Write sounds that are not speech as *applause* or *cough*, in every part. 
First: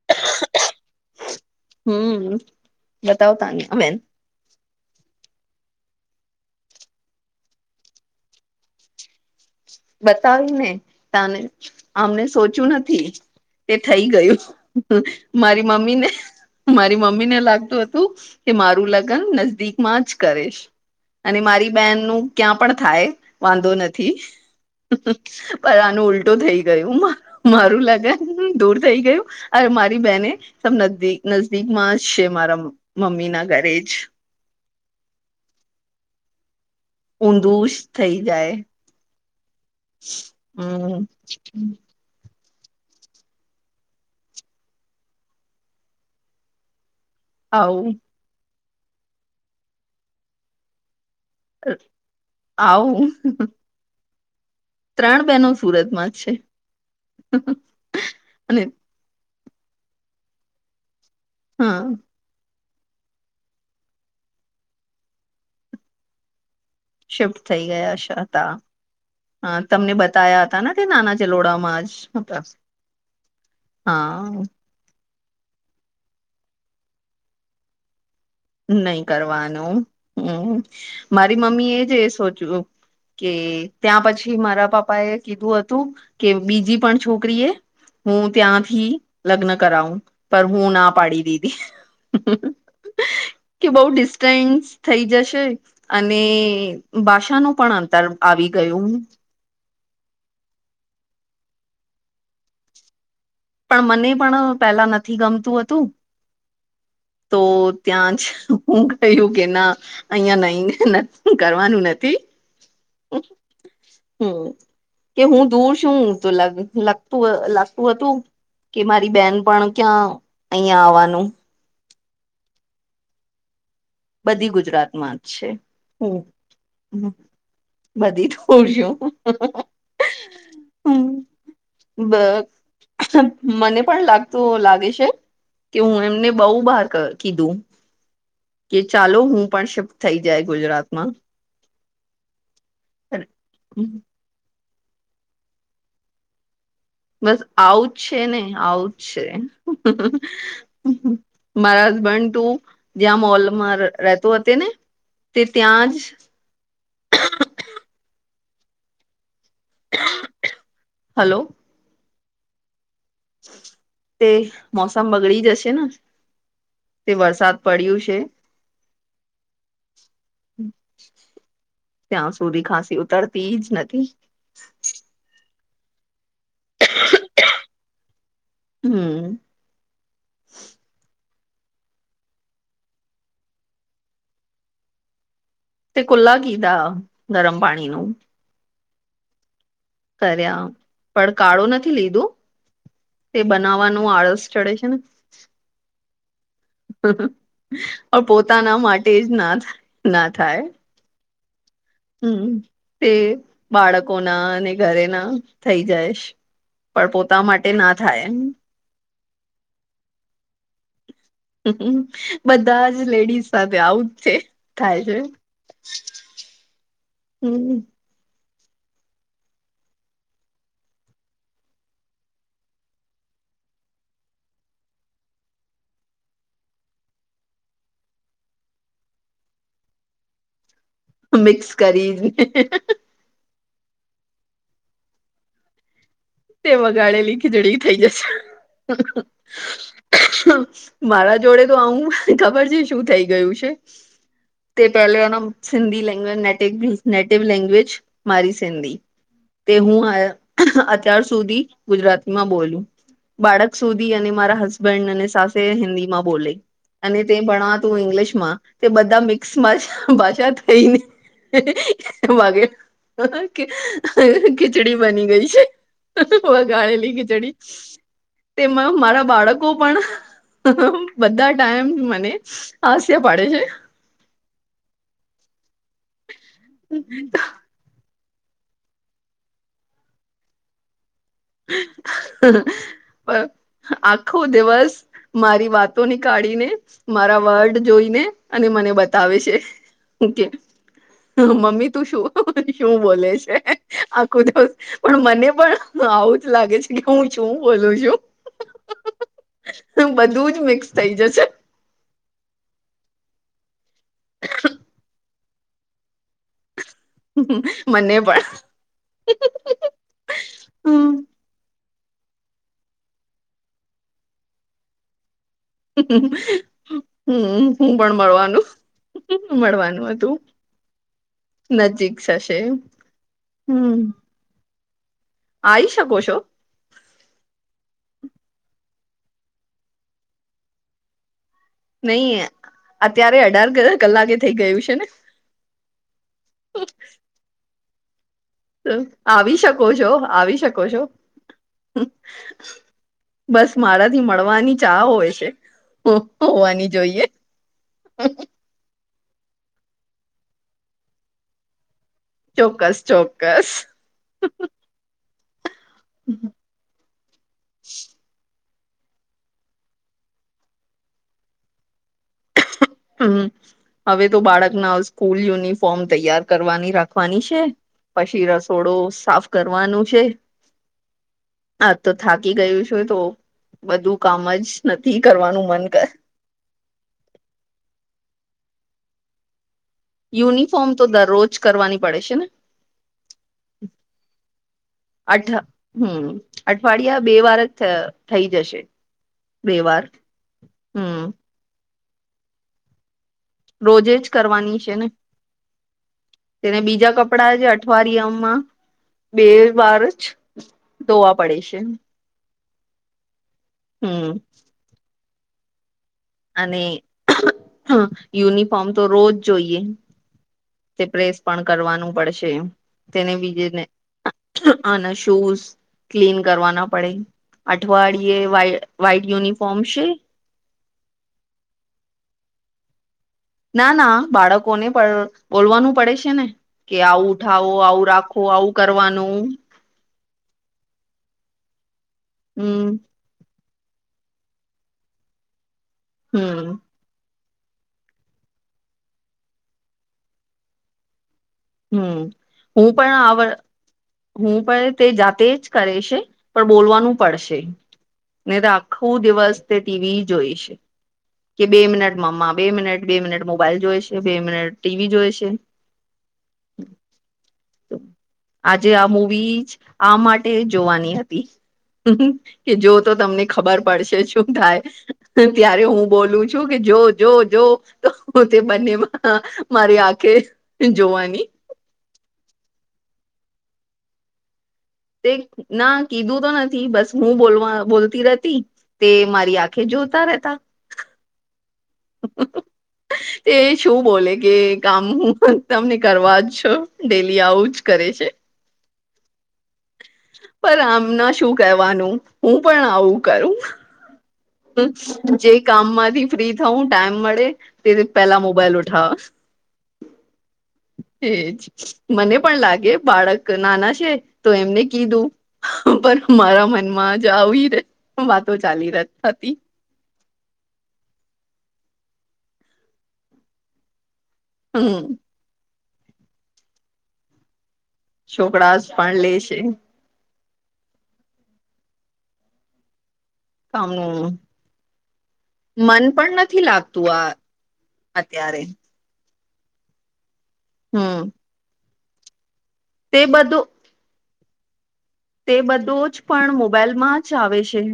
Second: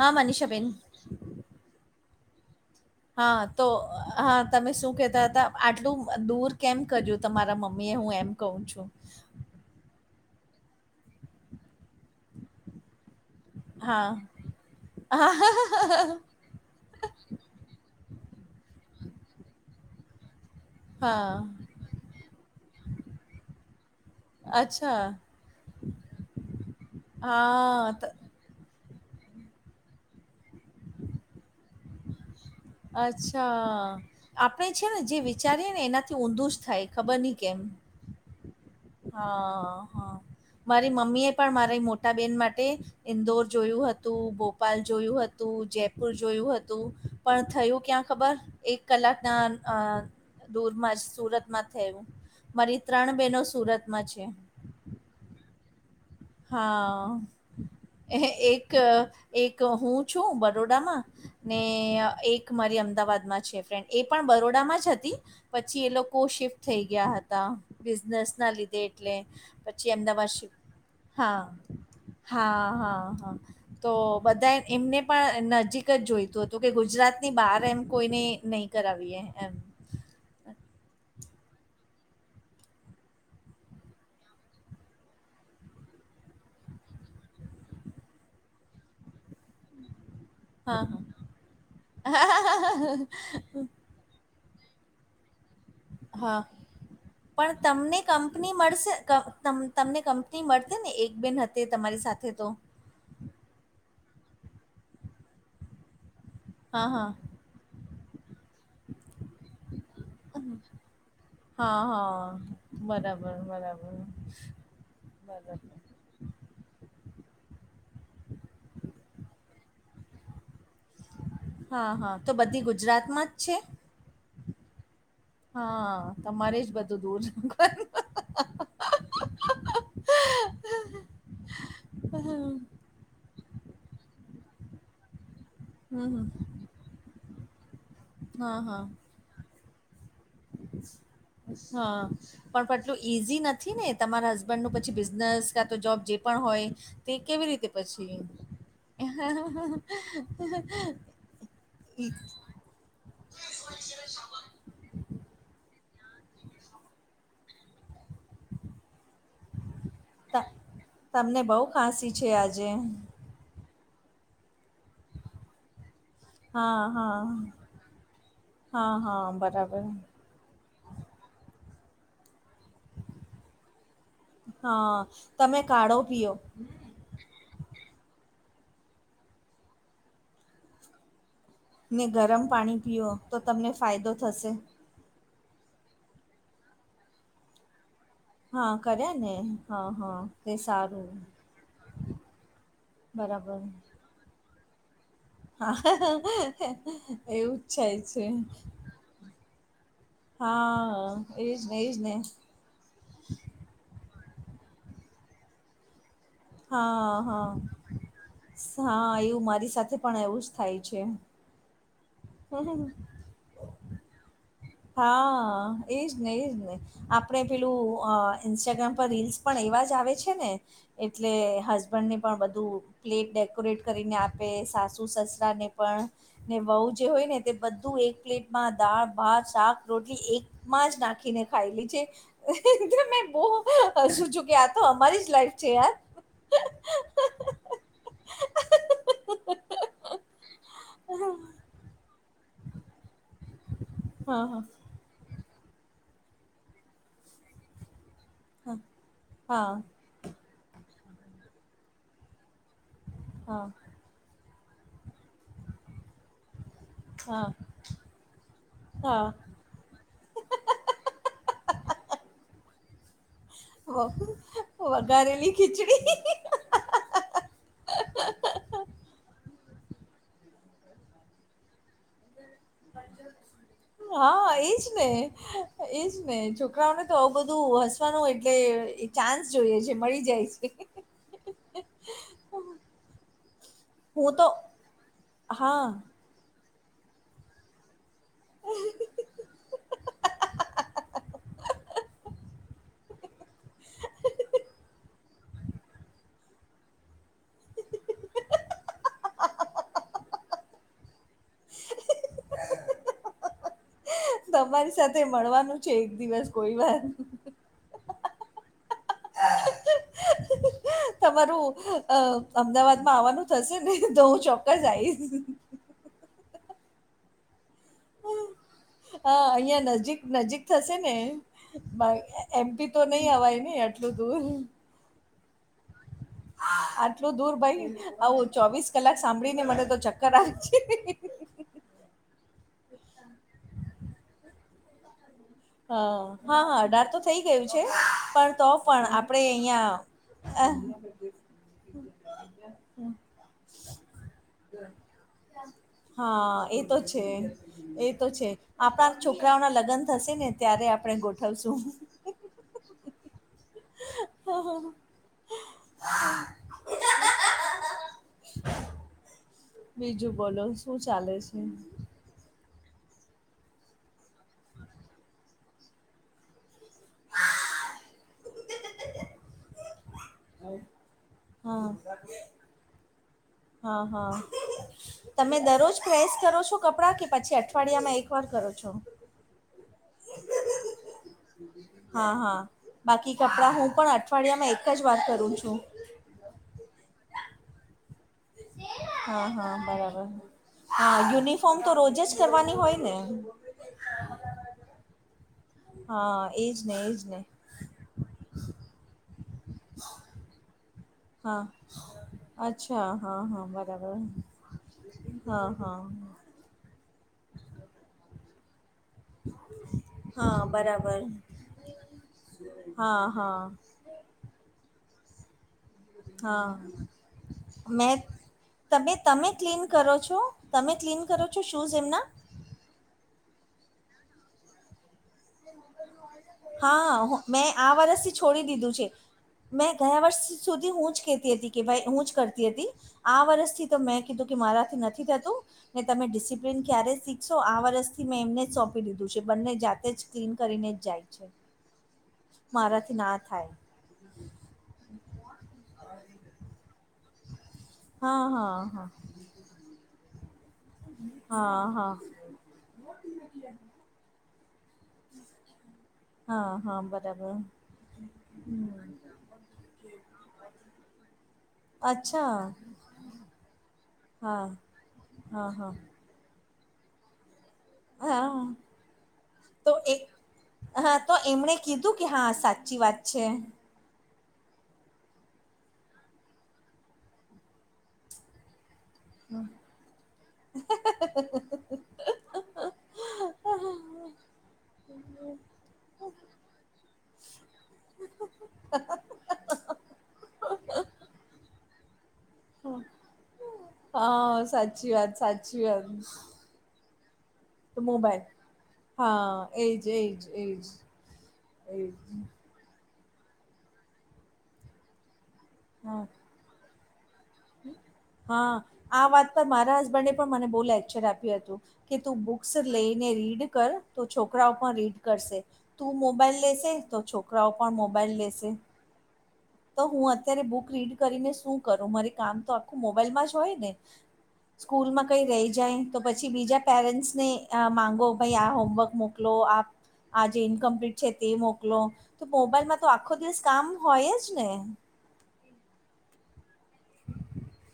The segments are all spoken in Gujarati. હા માંનીષાબેન હમ બતાવ હા તાને તો બેન હા? તમે શું કેતા હતા? આટલું દૂર કેમ કરયું તમારા મમ્મી એ હું એમ કું છું? બતાવી ને તને અમને સોચું નથી. તે થઈ હા ગયું મારી મમ્મી ને. મારી મમ્મીને લાગતું હતું કે મારું લગ્ન નજદીકમાં જ કરીશ. હા અને મારી બહેન નું ક્યાં પણ થાય વાંધો નથી. અચ્છા પણ આનું ઉલટુ થઈ ગયું મારું હા ત- લાગન દૂર થઈ ગયું અ મારી બેને તો ન નજદીક માં જ છે મારા મમ્મી ના ઘરે અચ્છા જ આપણે છે ને જે વિચારીએ ને એનાથી ઊંધું જ થાય. ખબર નહીં ઊંધુ કેમ સ થઈ જાય. હા હા મારી હમ મમ્મી એ પણ મારી મોટા બેન માટે ઇન્દોર જોયું હતું, ભોપાલ જોયું હતું, જયપુર જોયું હતું, પણ થયું આવું ક્યાં ખબર? એક કલાકના દૂરમાં જ સુરત થયું મારી આવું ત્રણ બહેનો સુરતમાં છે. ત્રણ બેહેનો સુરતમાં? જ છે હા અને એક એક હું છું બરોડામાં, ને હા એક મારી અમદાવાદમાં છે ફ્રેન્ડ એ પણ બરોડામાં જ હતી પછી એ લોકો શિફ્ટ થઈ ગયા શિફ્ટ હતા. થઈ ગયા હશે હતા બિઝનેસના લીધે એટલે હા તમને પછી અમદાવાદ બતાયા શિફ્ટ હતા ને તે નાના હા, ચલોડામાં જ હતા હા, હા, હા, તો હા બધાય એમને પણ નજીક જ જોઈતું હતું કે ગુજરાતની બહાર એમ કોઈને નહીં કરાવીએ એમ. કરવાનું, હમ્મ. મારી મમ્મીએ જ એ સોચ્યું કે ત્યાં પછી મારા પાપા એ કીધું હતું કે બીજી પણ છોકરીએ હું ત્યાંથી લગ્ન કરાવું, પણ હું હા, ના હા. પાડી દીધી. *inaudible* કે બહુ ડિસ્ટન્સ થઈ જશે અને હા, ભાષાનું પણ તમને અંતર આવી કંપની ગયું. મળશે ક તમ તમને કંપની મળતે ને એક બહેન હતી તમારી સાથે તો. પણ મને પણ પેલા નથી ગમતું હતું. હા, હા. તો ત્યાં જ હું કહ્યું કે ના અહિયાં નહી, હા, કરવાનું નથી. હા. બરાબર, બરાબર, હમ્મ કે હું બરાબર. દૂર સું તો લગ લગ તું લાગતું હતું કે મારી બહેન પણ ક્યાં અહિયાં આવવાનું હા, હા. તો બધી ગુજરાતમાં જ છે? બધી ગુજરાત માં જ. છે હા, હમ તમારે જ બધું દૂર *unintelligible* બધી થોડી *unintelligible* હમ્મ. બ મને પણ લાગતું લાગે છે કે હમ, હું હમ. એમને બહુ બહાર ક કીધું. હા, કે હા. ચાલો હું પણ શિફ્ટ થઈ જાય ગુજરાતમાં. હા. પણ પટલું ઈઝી નથી ને તમારા હસ બન્ડનું પછી બિઝનેસ કા તો જોબ જે પણ હોય તે બસ કેવી રીતે આવું જ પછી છે ને, આવું જ છે. મારા ઈ હસબન્ડ ટુ જ્યાં મોલમાં રહેતો હતો ને તે ત્યાં જ *inaudible* ત હલો તમને બહુ ખાંસી છે આજે. તે મોસમ બગડી જશે ના. હા, હા, હા, હા, બરાબર. ત્યાં સુધી ખાંસી ઉતરતી જ નથી. હા તમે કાળો પીઓ. હમ્મ. ને ગરમ પાણી પીઓ તો તમને ફાયદો થશે. તે કુલ્લા કીધા ગરમ પાણીનું. હા કર્યા ને એ? કર્યા, પણ કાળો નથી લીધું, તે બનાવવાનું આળસ ચડે છે ને. હા. એવું જ છાય છે, પોતાના માટે જ ના હા. એજ ને એજ ને. હમ્મ, તે બાળકોના અને ઘરે ના થઈ જાયશ. પણ હા પોતા હા માટે ના થાય એમ. હા એવું મારી સાથે પણ એવું જ થાય છે. *inaudible* બધા જ લેડીઝ સાથે આવું જ છે, થાય છે. હા એજ ને એજ ને આપણે હમ પેલું અહ ઇન્સ્ટાગ્રામ પર રીલ્સ પણ એવા જ આવે છે ને. એટલે હસબન્ડ ને પણ બધું પ્લેટ ડેકોરેટ કરીને આપે, સાસુ સસરાને પણ ને વહુ જે હોય ને તે બધું એક પ્લેટમાં દાળ, ભાત, શાક, રોટલી એકમાં જ નાખ મિક્સ ખાયલી કરીને છે *inaudible* મે બઉ હસુ કે આ તો અમારી જ લાઈફ છે યાર તે વગાડેલી ખીજડી થઈ જશે *inaudible* મારા જોડે તો આવું ખબર છે શું થઈ ગયું છે હા હા તે પેલે એનો સિંધી લેંગજ નેટિગ નેટિવ લેંગ્વેજ મારી સિંધી હા તે હું અ *inaudible* અત્યાર સુધી ગુજરાતમાં બોલું હા હા બાળક સુધી અને મારા હસબન્ડ અને સાસે હિન્દીમાં બોલે અને તે હા ભણવાતું ઇંગ્લિશ માં તે બધા હા મિક્સ ભાષા થઈને *inaudible* વાગે કે ખીચડી બની ગઈ છે જે *inaudible* વગાડેલી ખીચડી તેમાં મારા બાળકો પણ બધા ટાઈમ ને હાસ્ય પાડે છે હા એજ ને એજ ને છોકરાઓને તો આવ બધું હ *inaudible* એટલે ચાન્સ જોઈએ છે મળી જાય છે *inaudible* પણ હું આખો તો દિવસ મારી હા વાતોની કાઢીને મારા વર્ડ જોઈને અને મને બતાવે છે કે મમ્મી તું શું શું બોલે છે આખો દિવસ પણ મને પણ આવું જ લાગે છે કે હું શું બોલું છું *inaudible* બધું જ મિક્સ થઇ જશે *inaudible* તમારી સાથે મળવાનું છે એક દિવસ કોઈ વાત મને પણ હ તમારું અ અમદાવાદમાં આવવાનું થશે ને તો હું ચોક્કસ આઈશ હમ હું પણ મળવાનું હ અહિયાં મળવાનું નજીક હતું નજીક થશે ને નજીક થશે એમપી તો નહી અવાય ને એટલું *inaudible* આઈ શકોછો આટલું દૂર ભઈ આવું ચોવીસ કલાક સાંભળી ને મને તો ચક્કર આવે નઈ અત્યારે અઢાર કકલાકે થઈ ગયું છે ને હ હા હા અઢાર થઈ ગયું છે પણ તો પણ આપડે આવી શકો છો આવી અહિયાં શકો *inaudible* છો બસ મારા થી મળવાની ચા હોય છે હો- હા એ હોવાની તો જોઈએ છે એ તો છે આપણાવ છોકરાઓના લગ્ન થશે ને ત્યારે આપણે ગોઠવશું ચોક્કસ ચોક્કસ હમ હ બીજું બોલો શું ચાલે છે હમ હવે તો બાળકના સ્કૂલ યુનિફોર્મ તૈયાર કરવાની રાખવાની છે પછી ર થોડો સાફ કરવાનું છે હા આજ તો થાકી ગયું છું તો હા બધું હા કામજ નથી તમે કરવાનું મન કર *inaudible* છો કપડા કે પછી અઠવાડિયામાં એક વાર કરો છો યુનિફોર્મ તો દરરોજ કરવાની પડે હા છે ને હા બાકી કપડા હું પણ અઠવાડિયામાં એક જ વાર અઠ કરું છું હમ અઠવાડિયા બે વાર થ હા હા બરાબર હા હમ યુનિ ફોર્મ તો રોજે જ કરવાની હોય ને રોજે જ કરવાની છે ને હા એજ તેને ને બીજા એજ ને કપડા જ અઠવારિયામાં બે વાર જ ધોવા પડે હા છે. અચ્છા હા હા બરાબર હમ હા હા. અને યુનિફોર્મ તો રોજ જોઈએ. હા તે બરાબર પ્રેસ પણ કરવાનું પડશે. હા તેને હા બીજેને અને શૂઝ ક્લીન હા કરવા ના પડે મેં અઠવાડિયે વાય તમે વાઈટ તમે યુનિફોર્મ ક્લીન છે. કરો છો તમે ક્લીન કરો છો શૂઝ એમના? ના ના બાળકોને પણ બોલવાનું પડે છે ને કે હા આવું હું- ઉઠાવો, મેં આ આવું વરષથી રાખો, છોડી આવું દીધું છે કરવાનું. મેં ગયા વર્ષ સુધી હું જ કેતી હતી કે ભાઈ હું જ કરતી હમ હતી. આ વર્ષથી તો મેં કીધું કે મારાથી નથી થતું ને તમે હમ ડિસિપ્લિન ક્યારે શીખ શીખશો. આ વર્ષથી મેં એમને જાતે જ સોંપી દીધું છે બંને જાતે જ ક્લીન કરીને જાય છે. હમમ હું મારાથી પણ આ ના વ થાય હું પણ તે જાતે જ કરે છે પણ બોલવાનું પડશે. હા નય તો હા આખો દિવસ તે ટીવી જોઈ છે. હમમ. કે બે મિનટ મમા, બે મિનિટ, બે મિનટ મોબાઈલ જોઈ છે, બે મિનટ ટીવી જોઈ છે. હા હા બરાબર. આજે આ મુવી જ આ માટે જોવાની હતી. અચ્છા કે જો તો તમને ખબર પડશે શું હા થાય તો હા ત્યારે હા હું બોલું છું કે જો જો જો તો હું તે હા બંને તો મારી એ આંખે હા તો જોવાની એમણે કીધું કે હા સાચી વાત છે. તે ના કીધું તો નથી બસ હું બોલવા બોલતી રેતી. તે મારી આંખે જોતા રહેતા. *inaudible* *inaudible* તે શું બોલે કે કામ હું પણ તમને કરવા છો ડેલી આવું જ કરે છે. પણ અમના શું કરવાનું હું પણ આવું કરું. હા સાચી વાત જે સાચી કામમાંથી વાત. ફ્રી થવું ટાઈમ મળે તે પેલા મોબાઈલ ઉઠાવ હા એજ એજ એજ. એજ મને પણ લાગે બાળક નાના છે તો એમને કય દવ પણ હા મારા મનમાં જ આવી વાતો હા ચાલી ર આ વાત પર મારા હસબન્ડે પણ મને બો લેક્ચર આપ્યું હતું કે તું બુક્સ લઈને રીડ કર. તો છોકરાઓ પણ હમ રીડ કરશે, તું મોબાઈલ લેશે તો છોકરાઓ પણ મોબાઈલ લેશે. છોકરાસ પણ લે છે. તો હું અત્યારે બુક રીડ કરીને શું કરું મારે કામ તો આખું મોબાઈલમાં જ હોય ને કામનુ સ્કૂલમાં કઈ રહી જાય તો પછી નથી બીજા લાગતું આ પેરેન્ટ્સ ને અ માંગો ભાઈ અત્યારે આ હોમવર્ક મોક મોકલો આ જે ઇનકમ્પ્લીટ હમ છે તે મોકલો તો મોબાઈલમાં તો તે આખો દિવસ બધું કામ હોય જ ને. તે બધું જ પણ મોબાઈલમાં જ આવે છે.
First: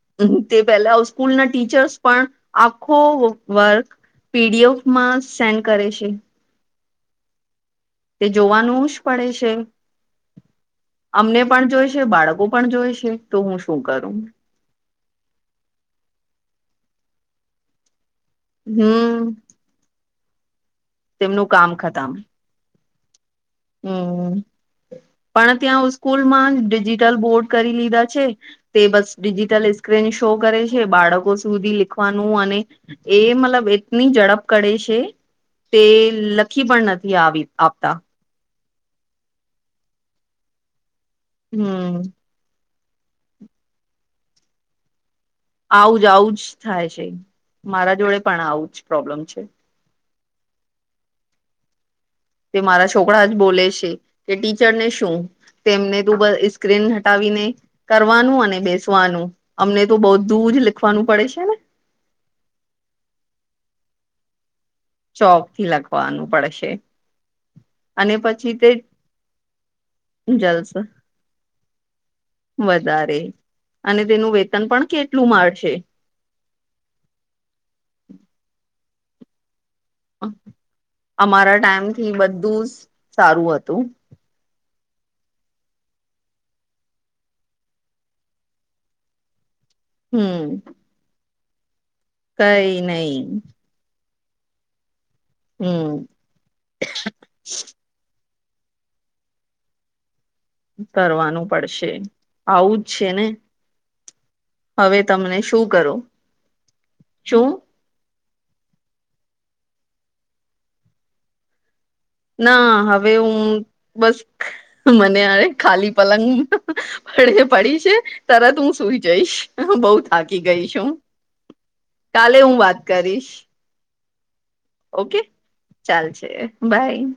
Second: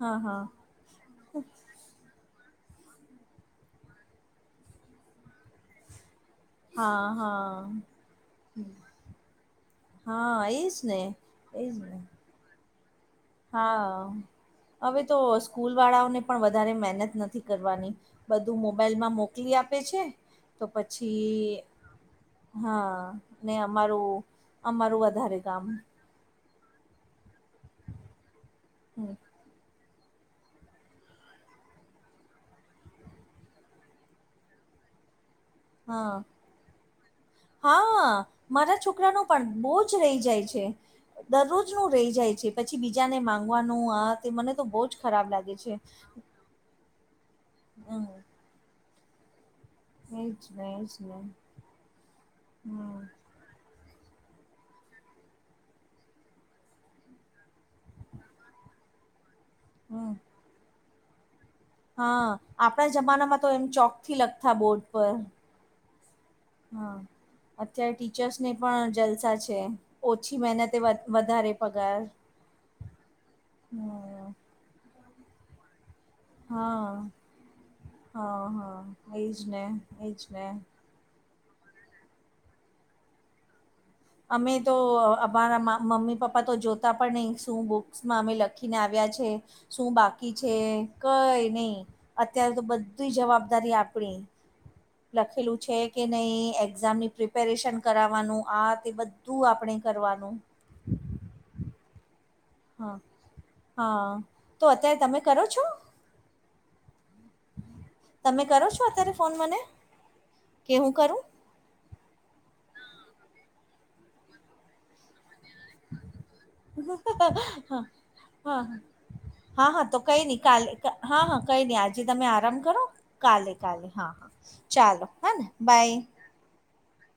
હા હા. તે પેલા અ સ્કૂલના ટીચર્સ પણ આખો વર્ક પીડીએફમાં સેન્ડ કરે છે. હા હા. તે જોવાનું જ પડે છે. હા એજ ને અમને પણ એજ જોઈ ને છે, બાળકો પણ જોય છે‌‌. હા હવે તો સ્કૂલ વાળાઓને પણ વધારે મહેનત નથી કરવાની. બધુ મોબાઈલમાં હમ મોકલી આપે છે, તો તેમનું પછી કામ ખતમ હા, ને અમારું હમ અમારું વધારે પણ કામ ત્યાં સ્કૂલમાં ડિજિટલ બોર્ડ કરી લીધા છે, તે બસ હમ ડિજિટલ સ્ક્રીન શો કરે છે, બાળકો સુધી લીખવાનું અને એ મતલબ ની ઝડપ કડે શે, તે હા લખી પણ નથી આવી આપતા. હા મારા છોકરાનું પણ બોઉ જ રઈ જાય છે, દરરોજનું હમ રઈ જાય છે. પછી બીજાને માંગવાનું આ તે મને તો બઉ જ ખરાબ લાગે છે આવું જ આવું જ થાય છે, મારા હમ જોડે પણ આવું જ પ્રોબ્લેમ છે. એ જ ને, એ જ ને. તે મારા હમ છોકરા જ બોલે છે કે ટીચરને શું? તેમને તું બ ઈ સ્ક્રીન હટાવીને કરવાનું અને બેસવાનું. અમને તો બધું જ લિખવાનું પડે છે ને. હન, આપડા જમાનામાં તો એમ ચોકથી લખતા બોર્ડ પર ચોકથી લખવાનું પડે છ. હા. અત્યાર ટીચર્સને તે પણ જલસા છે, ઓછી જલસ મહેનતે વધ-વધારે પગાર. વધારે અને હમ તેનું વેતન પણ કેટલું મળશે હન, હન, હન એ જ ને, એ જ ને. અમારા ટાઈમથી બધું સ સારું હતું. અમે તો અ-અમારા મા મમ્મી-પપ્પા તો જોતા પણ નઈ, શું બુક્સમાં અમે લખીને આવ્યા છે. શું બાકી હમ છે, કઈ ની અત્યારે તો કઈ બધી નહી જવાબદારી આપણી. લખેલું છે હમ કે નઈ? એ ઝામની પ્રિપેરેશન કરાવાનું, આ તે બધું આપણે કરવાનું. કરવાનું પડશે, આવું જ છે ને. હન, તો અત્યારે હવે તમે તમને કરો છો? શું શું તમે કરો છો અત્યારે ફોન મને કે હું કરું? ના હવે હું બસ, મને હવે ખાલી પલંગમાં *unintelligible* પડી છે. તરત હન, હું સુઈ જઈશ હન, હન બહુ તો કઈ ની, થાકી ગઈ કાલે છું હન, હન કઈ ની આજે તમે કાલે આરામ હું વાત કરો કરીશ કાલે કાલે હા, હા, ચાલો ઓકે હોને બાય. ચાલશે બાય.